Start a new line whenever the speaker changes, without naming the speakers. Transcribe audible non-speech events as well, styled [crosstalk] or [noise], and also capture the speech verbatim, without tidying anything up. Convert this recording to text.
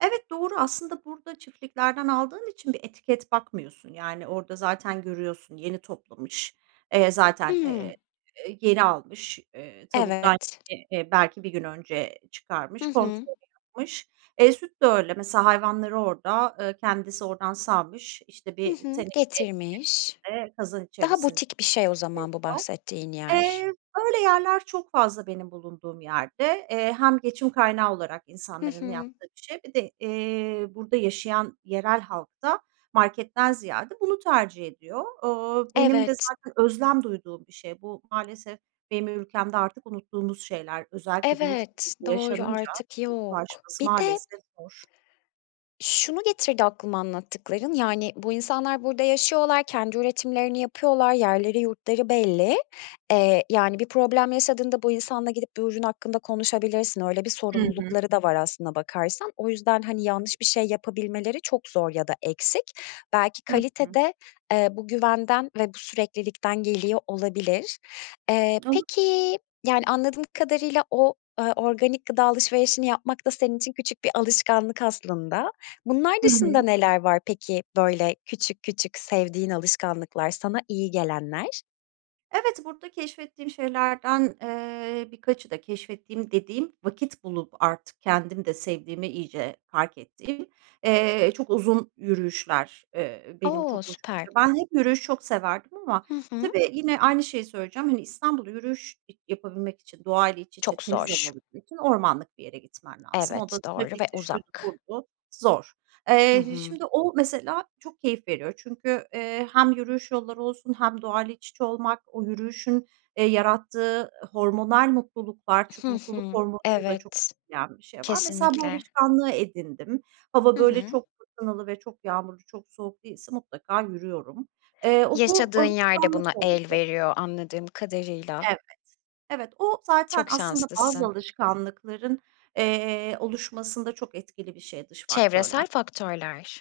Evet, doğru. Aslında burada çiftliklerden aldığın için bir etiket bakmıyorsun yani orada zaten görüyorsun, yeni toplamış. Eee, zaten,
Hımm.
eee, eee, yeni almış. Eee, tavuktan
Evet.
[unintelligible] belki bir gün önce
Hı
çıkarmış,
hı.
kontrolü yapmış. Eee, süt de öyle mesela hayvanları orada, ııı, kendisi oradan sağmış, işte,
Hı
bir
hı.
teneke
Getirmiş.
içerisinde, kazan
Daha
içerisin
butik bir şey o zaman bu
[unintelligible]
bahsettiğin yer.
Eee, böyle yerler çok fazla benim bulunduğum yerde. Eee, hem geçim kaynağı olarak
Hı
insanların
hı.
yaptığı bir şey bir de, eee, burada yaşayan yerel halk da marketten ziyade bunu tercih ediyor. Iıı, benim de
Evet.
zaten özlem duyduğum bir şey. Bu maalesef benim ülkemde artık unuttuğumuz şeyler. Özellikle büyük
Evet,
[unintelligible]
doğru
yaşanınca
artık yok.
ulaşması
Bir de
maalesef zor.
Şunu getirdi aklıma anlattıkların. Yani, bu insanlar burada yaşıyorlar, kendi üretimlerini yapıyorlar, yerleri yurtları belli. Eee, yani bir problem yaşadığında bu insanla gidip bir ürün hakkında konuşabilirsin. Öyle bir
Hı hı.
sorumlulukları da var aslına bakarsan. O yüzden, hani, yanlış bir şey yapabilmeleri çok zor ya da eksik. Belki
Hı
kalite
hı.
de, eee, bu güvenden ve bu süreklilikten geliyor olabilir. Eee,
Olabilir.
peki, yani anladığım kadarıyla o, ııı, organik gıda alışverişini yapmak da senin için küçük bir alışkanlık aslında. Bunlar
Hı
dışında
hı.
neler var peki böyle küçük küçük sevdiğin alışkanlıklar, sana iyi gelenler?
Evet, burada keşfettiğim şeylerden, eee, birkaçı da keşfettiğim dediğim, vakit bulup artık kendim de sevdiğimi iyice fark ettiğim, eee, çok uzun yürüyüşler. Eee, benim çok
O!
hoşuma
Süper.
gidiyor. Ben hep yürüyüş çok severdim ama
Hı hı.
tabii yine aynı şeyi söyleyeceğim. Hani, İstanbul yürüyüş yapabilmek için doğayla iç içe,
Çok
temiz hava
zor.
alabilmek için ormanlık bir yere gitmen lazım. O
Evet,
da
doğru ve
trafikti, şuydu
uzak.
buydu, zor.
Hı
Eee,
hı.
şimdi o mesela çok keyif veriyor çünkü, eee, hem yürüyüş yolları olsun hem doğayla iç içe olmak, o yürüyüşün, eee, yarattığı hormonal mutluluklar.
Hı
Çünkü mutluluk
hı.
hormonunu da çok
Evet,
yen bir şey var. Mesela bu
kesinlikle.
alışkanlığı edindim. Hava
Hı
böyle
hı.
çok fırtınalı ve çok yağmurlu, çok soğuk değilse mutlaka yürüyorum. Eee, o bu
Yaşadığın yer de
alışkanlık
buna el
oldu.
veriyor anladığım kadarıyla.
Evet. Evet o zaten
Çok
aslında bazı
şanslısın.
alışkanlıkların, eee, oluşmasında çok etkili bir şey, dış faktörler.
Çevresel faktörler.